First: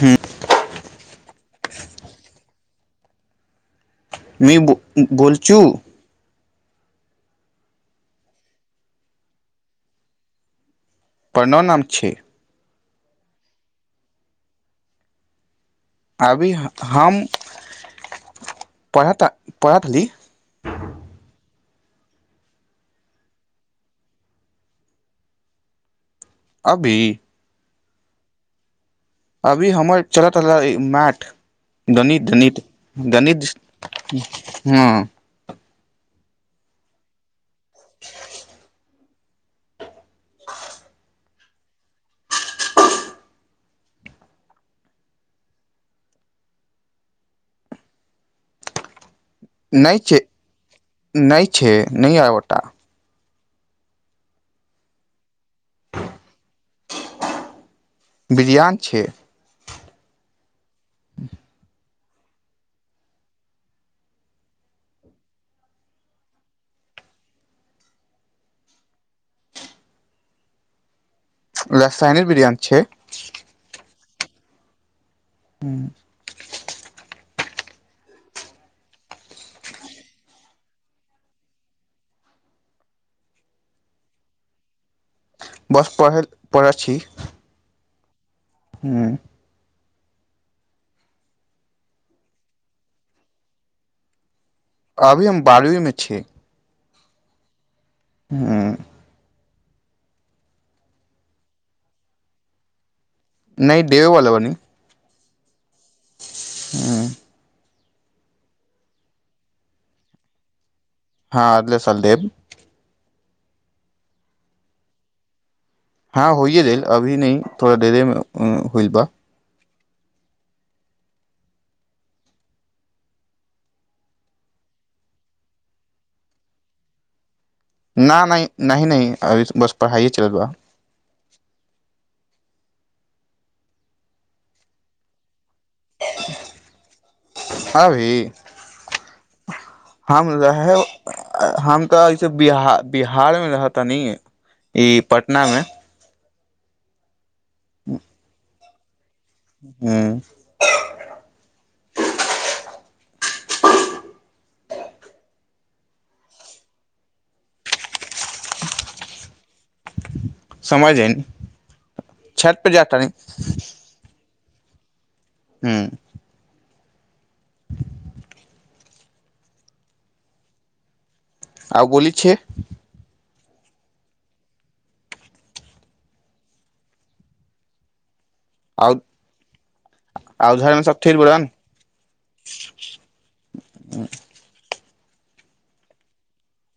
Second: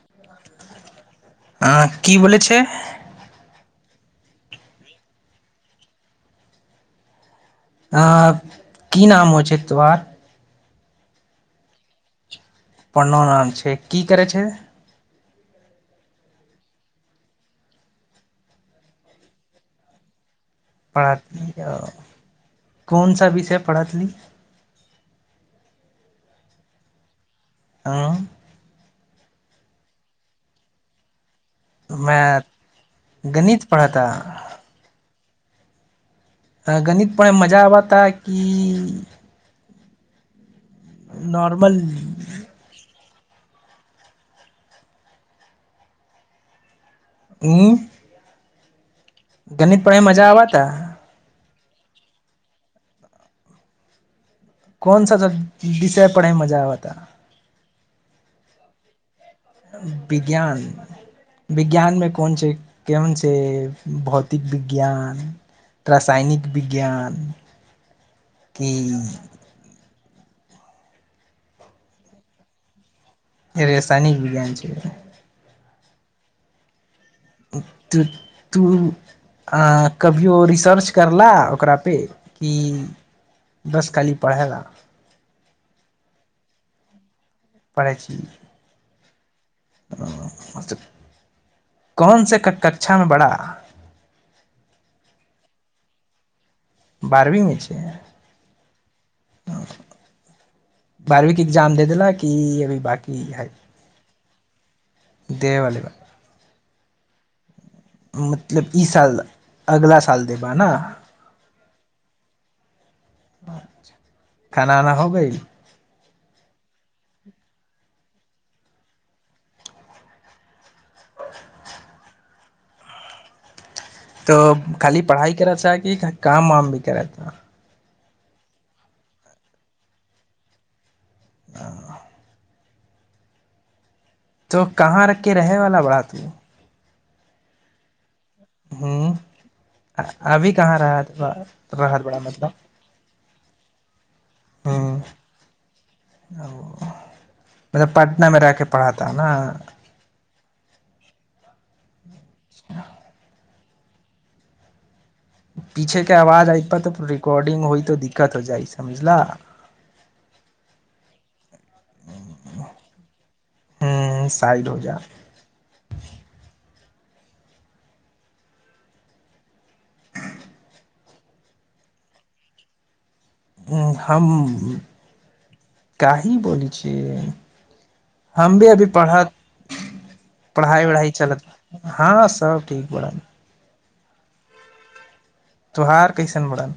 हुँ हँ की बोले छै बेकु घोलचु आ की नाम हो छै तोहार परणव नाम छै प्रण नाम छै की करै छै अभी हम पढ़ता पढ़हिय पढ़त र तऽ कोन सा विषय पढ़थिली अभी आँ अभी हमर चलत रहल मैथ गणित मैथ गणित गणित हँ आ गणितप मजा आबता की नॉर्मल हुँ म गणित नहि पढ़ैमे छै मजा आबैता नहि छै न आबता कन सा सब विषय पढ़ैमे मजा आबैता बिरियान छै विज्ञान विज्ञानमे को कोन छै केहन छै भौतिक विज्ञान रासायनिक विज्ञान किी रासायन विज्ञान छै तनि विज्ञान छै हू तू तू कभियओ रिसर्च करला ओकरापे कि बस खाली पढ़यला बस पढ़ै पढ़ै छी पढ़ै छी हुँ कौन सँ क कक्षामे पढ़य अभी हम बारहवी मे छी बारहवी मे छियै हूँ बारवी के एग्जाम दे देल कि अभी बाकी नहि देबेवला बानी देबे वला बा मतलब ई साल अगला साल देबअ ना हँ अगले साल देब खाना उना हो गइल हँ होइए देल अभी नहि थड़ा देरे होइल बा तऽ खाली पढ़ाइ करै छ कि काम वाम भी करै छ न नहि नहि नहि अभि बस पढ़ाइए चलत बा अ तो कहाँ रखके रहे वाला बड़ात मे अभी हूँ हम अभी कहाँ रहे रहत बा हम रहत तऽ बड़ा ऐसे मतलब बिहा बिहारमे रहतनी ई पटनामे अ ओ मतलब पटना मे रहके पढ़त हू [unintelligible] पीछे के आवाज आइतह तऽ रिकाँडिंग होइ तो दिक्कत हो जाइ समझला समझय गेनी छत पर जा तानी सइड हो जा हूँ आउ बोली छै उ हम काही बोलै छियै हम भी आ अभी पढ़त उधर मे पढ़ाई सब वढ़ाई ठीक बड़न चलत हँ सब ठीक बा [unintelligible] त्योहार कैसन बड़न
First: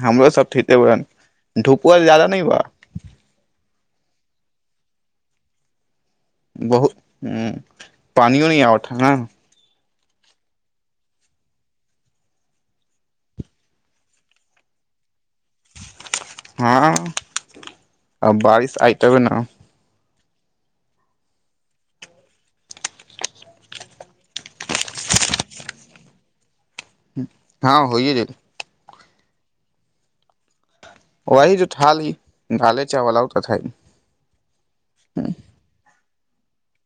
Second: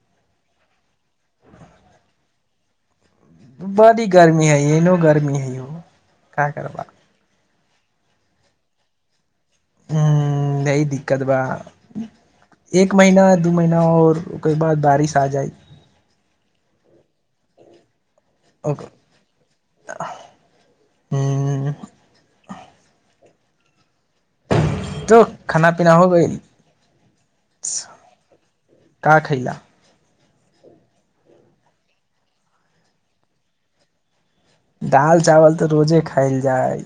हमरो सब ठके बरन धूपआ आज जादा नइ बा बाडी गर्मी हइ एनो गर्मी हइ हो का करबा बहुत हू पानियो न आवत हँ नइ हू यही दिक्कत बा एक महीना दू महीना आओर ओकर बाद बारिश आ जाइ हँ आ बारिश आय तबे न हूँ तो खाना पीना हो गइल हँ होइय गेल का खैलअ वही जो ठाली ढाले चाय वला उ तखैन दाल चावल त रोजे खाइल जाइ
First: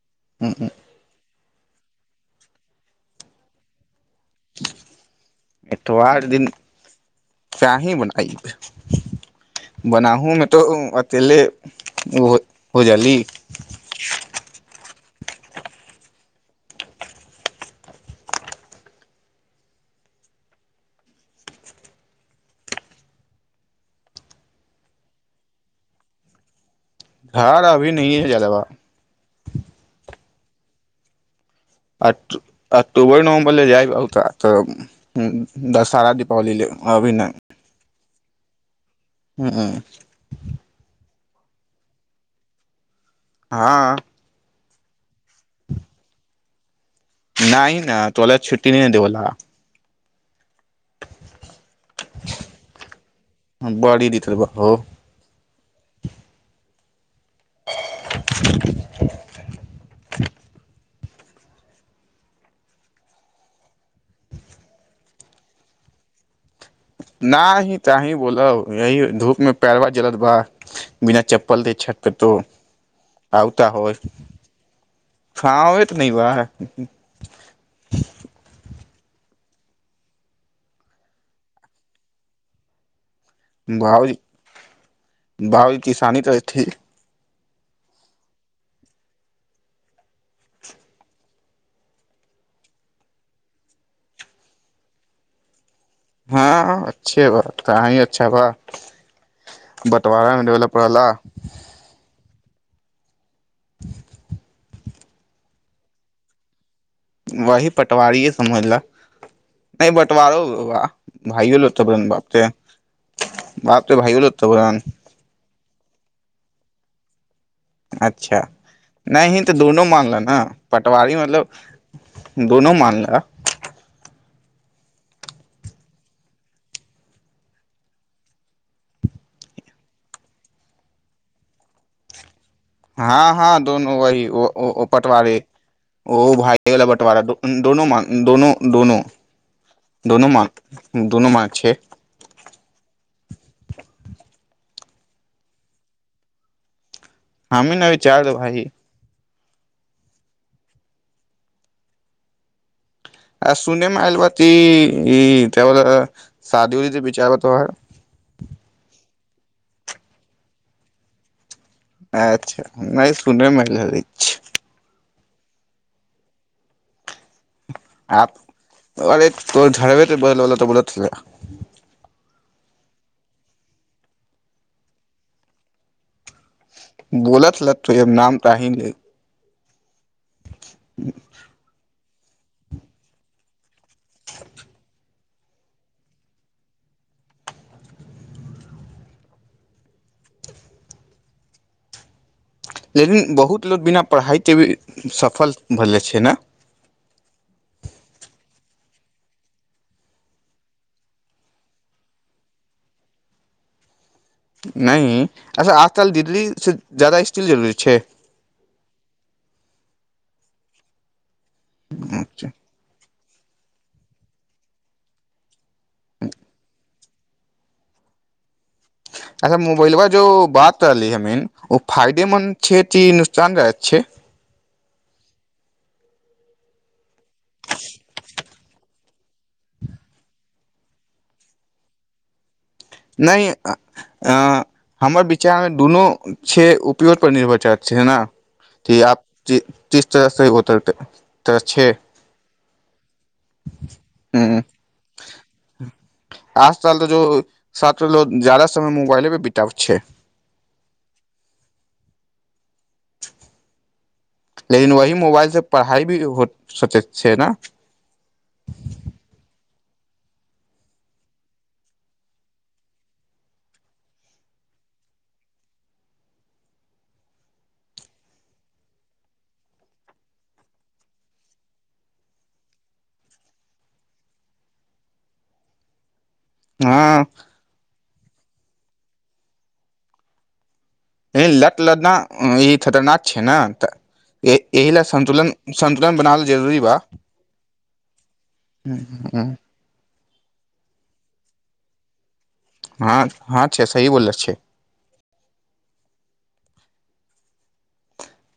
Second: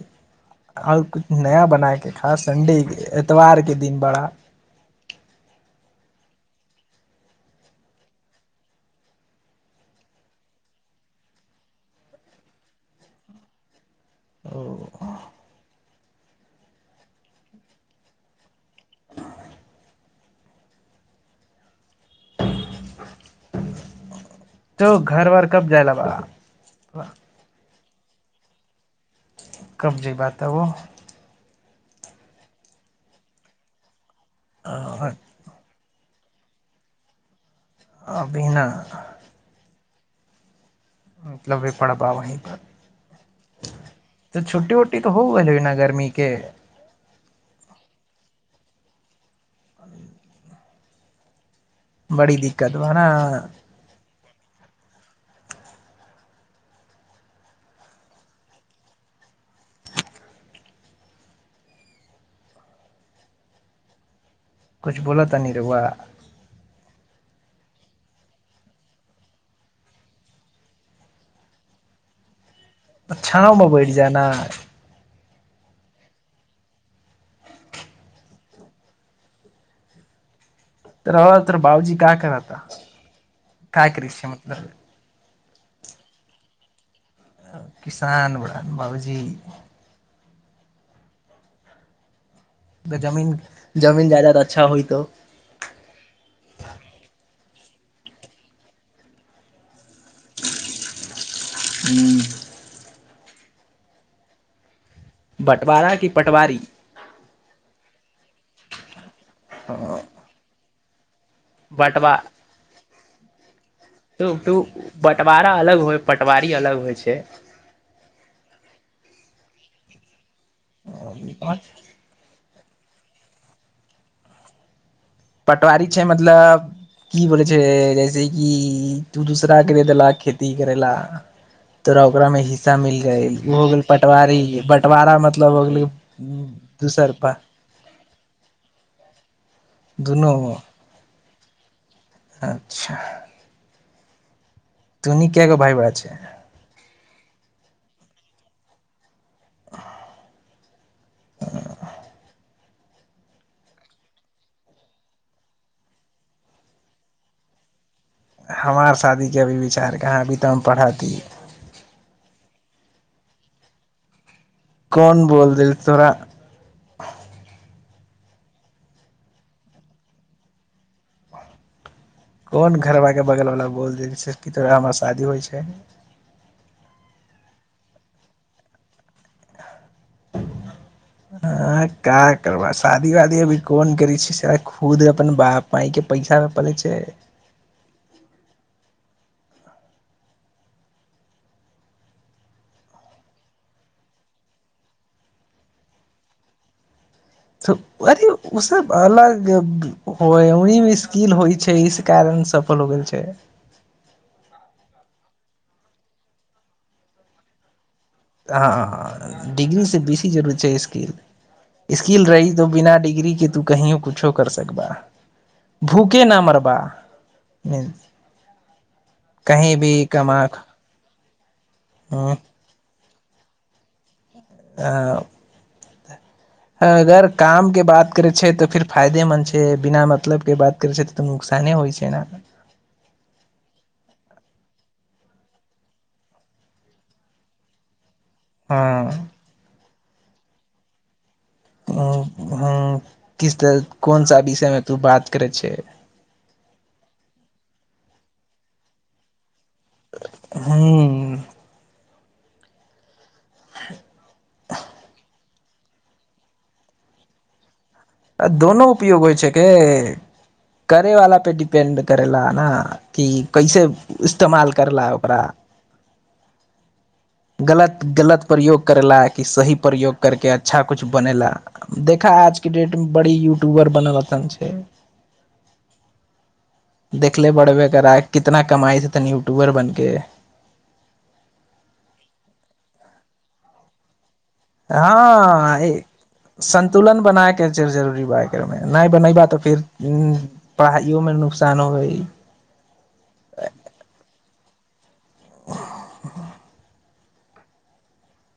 आर किछ नया बना के खा संडे के एतवार के दिन बड़ा इतवार दिन त का ही बनाइ बनाहुू मे तो अकेले हो जाली ओ तो घर वर कब जाय ल बाबा धार अभी नहि जाय ला बा कब जइबअ तबौ अ अक्टोबर नवम्बर लए जाइब आउर का तऽ दशहरा कलिले अभी नै अभी ना हूँ मतलब बेे पड़बा वीप हँ छुटी तऽ हो गेलना गर्मी के नहि न तोरा छुट्टी नहि देओला बड़ी दिक्कत बा ना बड़ी दिक्कत हो [inaudible] किछु बोलऽ तानि रहुआ न ही तहि बोल यही धूप मे पैरवार जलत बा बिना चप्पल देे छत पे तो छाँवमे बैठ जा ना छाओ तऽ नहि ब रहुआ तोहर बाबजी का करता क करी छै मतलब बाउजी किसानी करै थी किसान बारन बाबूजी तऽ जमीन जमीन जायदाद अच्छा होय तँ कहाँ ही अच्छा बा बँटवारा मे भेलपर रहल ह्म [inaudible] बटवारा कि पटवारी वही पटवारिए समझल नहि बटवारो वा भाइयो लोक बारन बाप के त तू बटवारा अलग होय प वारी अलग होइ छै अच्छा नहि तऽ दोनो मानल न पटवारी मतलब दोनो मानलह पटवारी छै मतलब की बोले छै जैसे कि तू दूसरा के देलक खेती करे ला तोरा ओकरामे हि हँ हँ दोनो वह बँटवारा पटवारे मतलब हो गेलै ओ भायला दूसर बटवारा पर दोनो म दोनो दोनो दोनोू दुनू मात दोनो मान छै अच्छा तुनि कयगो भइबा छै हमी ने अभी चारि गो भाइ आ सुनेमे आयल ब ती ई ब शादी ओ री बिचारब तोहर हमार शादीके अभी विचार कहाँ अभी तऽ हम पढ़ती अच्छा नहि सुनैमे लै छै कोन बोल देल तौरा आ अरे तो झड़बे बल बला तऽ बोल [unintelligible] कोन घरबाके बगल वला बोल देल छै की तोरा हमरा शादी होइ छै बोल छल ल तो नाम तऽही ल आ क करबा शादी वादी अभी कोन करै छै स खुद अपन बाप माय के पैसा मे पलै छै लेकिन बहुत लोक बिना पढ़ाइके भी सफल भेलै छै ने तऽ अथी ओसभ अलग होइ ओहमे स्किल होइ छै इस कारण सफल हो गेल छै नहि अच्छा आजकल दिल्लीसँ जदाा स्टील जरूरी छै हँ डिग्री से बेसी जरूरत छै स्किल स्किल रही तो बिना डिग्री कि तू कहयो कुछो कर सकबा भूखे न मरबा [inaudible] अच्छा कहीं भी मोबइलवा जो कमा बात रहली ह मीन ओ फायदेमन्द छै की नुकसान रह छै आ अगर काम के बात करे छै तऽ फेर फायदेमन्द छै बिना मतलब के बात करै छै तऽ तऽ नुकसाने होइ छैना नहि हमर विचारमे दुनू छै उपयोजपर निर्भर छै ने कि आब हँ जी जिस तरह ह होतै [unintelligible] ह ह किस तरह कोन सा ह विषयमे तू बात करै छै साथ लोग जादा समय मोबाइले बी छै ह ह लेकिन वही मोबाइल से पढ़ाइ भी हो सोचै छै ने [unintelligible] बरि युटुबर बनल छै हँ देखले बड़े बे कर आए कितना कमाइ छै तनी यूट्यूबर बनके ह लत लदना ई खतरनाक छै ने तऽ एहि लए संन्तुलन हँ संन्तुलन बनावल जरूरी बा संन्तुलन बनायके फ जरूरी ब नहि बनै बा तऽ फिर पढ़ाइयोमे नुकसान हो है हँ हँ छै सही बोल छै [unintelligible]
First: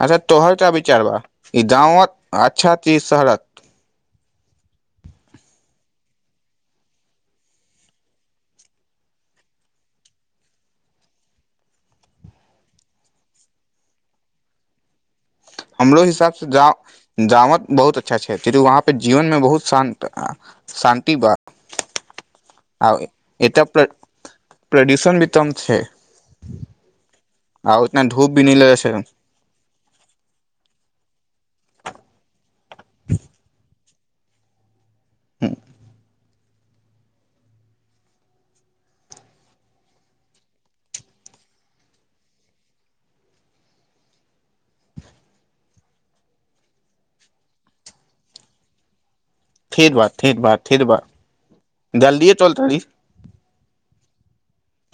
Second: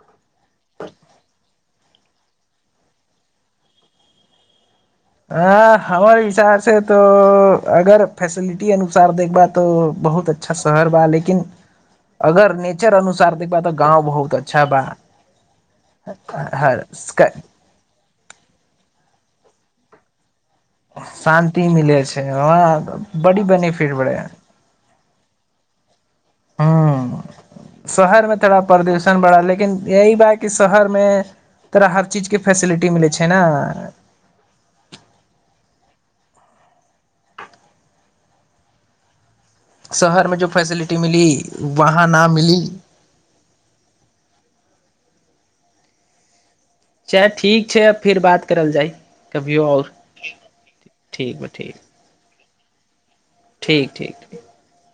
अच्छा तोहरटा विचारबा ई गाँवत अच्छा ती शहरात अ हमर हसाब से तो अगर फैसिलिटी अनुसार देखबा तो बहुत अच्छा शहर बा लेकिन अगर नेचर अनुसार देखबा तऽ गाँव बहुत अच्छा बा हमरो हिसाबसँ जा हर जावद बहुत अच्छा छै चि वहाँपे जीवन मे बहुत शान्त शान्ति मिलै छै आ वाँ बड़ी बेनिफिट बड़ै उत्तम छै हँ आ उतना शहर धूप मे भी नहि थोड़ा लगै छै प्रदूषण बड़ा लेकिन यी बात कि शहरमे तोरा हर चीजके फैसिलिटी मिलै छै ने शहरमे जो फैसिलिटी मिली वहाँ न मिली च ठीक छै फिर बात करल जाय कभियो आओर फर बात फर बात फिर बात ठीक बा ठीक जलदिय चलत दी ठीक ठीक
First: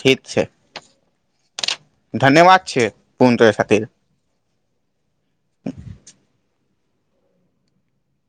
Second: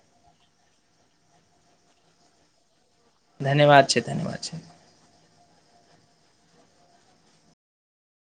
ठीक छै धन्यवाद छिय धन्यवाद छै धन्यवाद छै त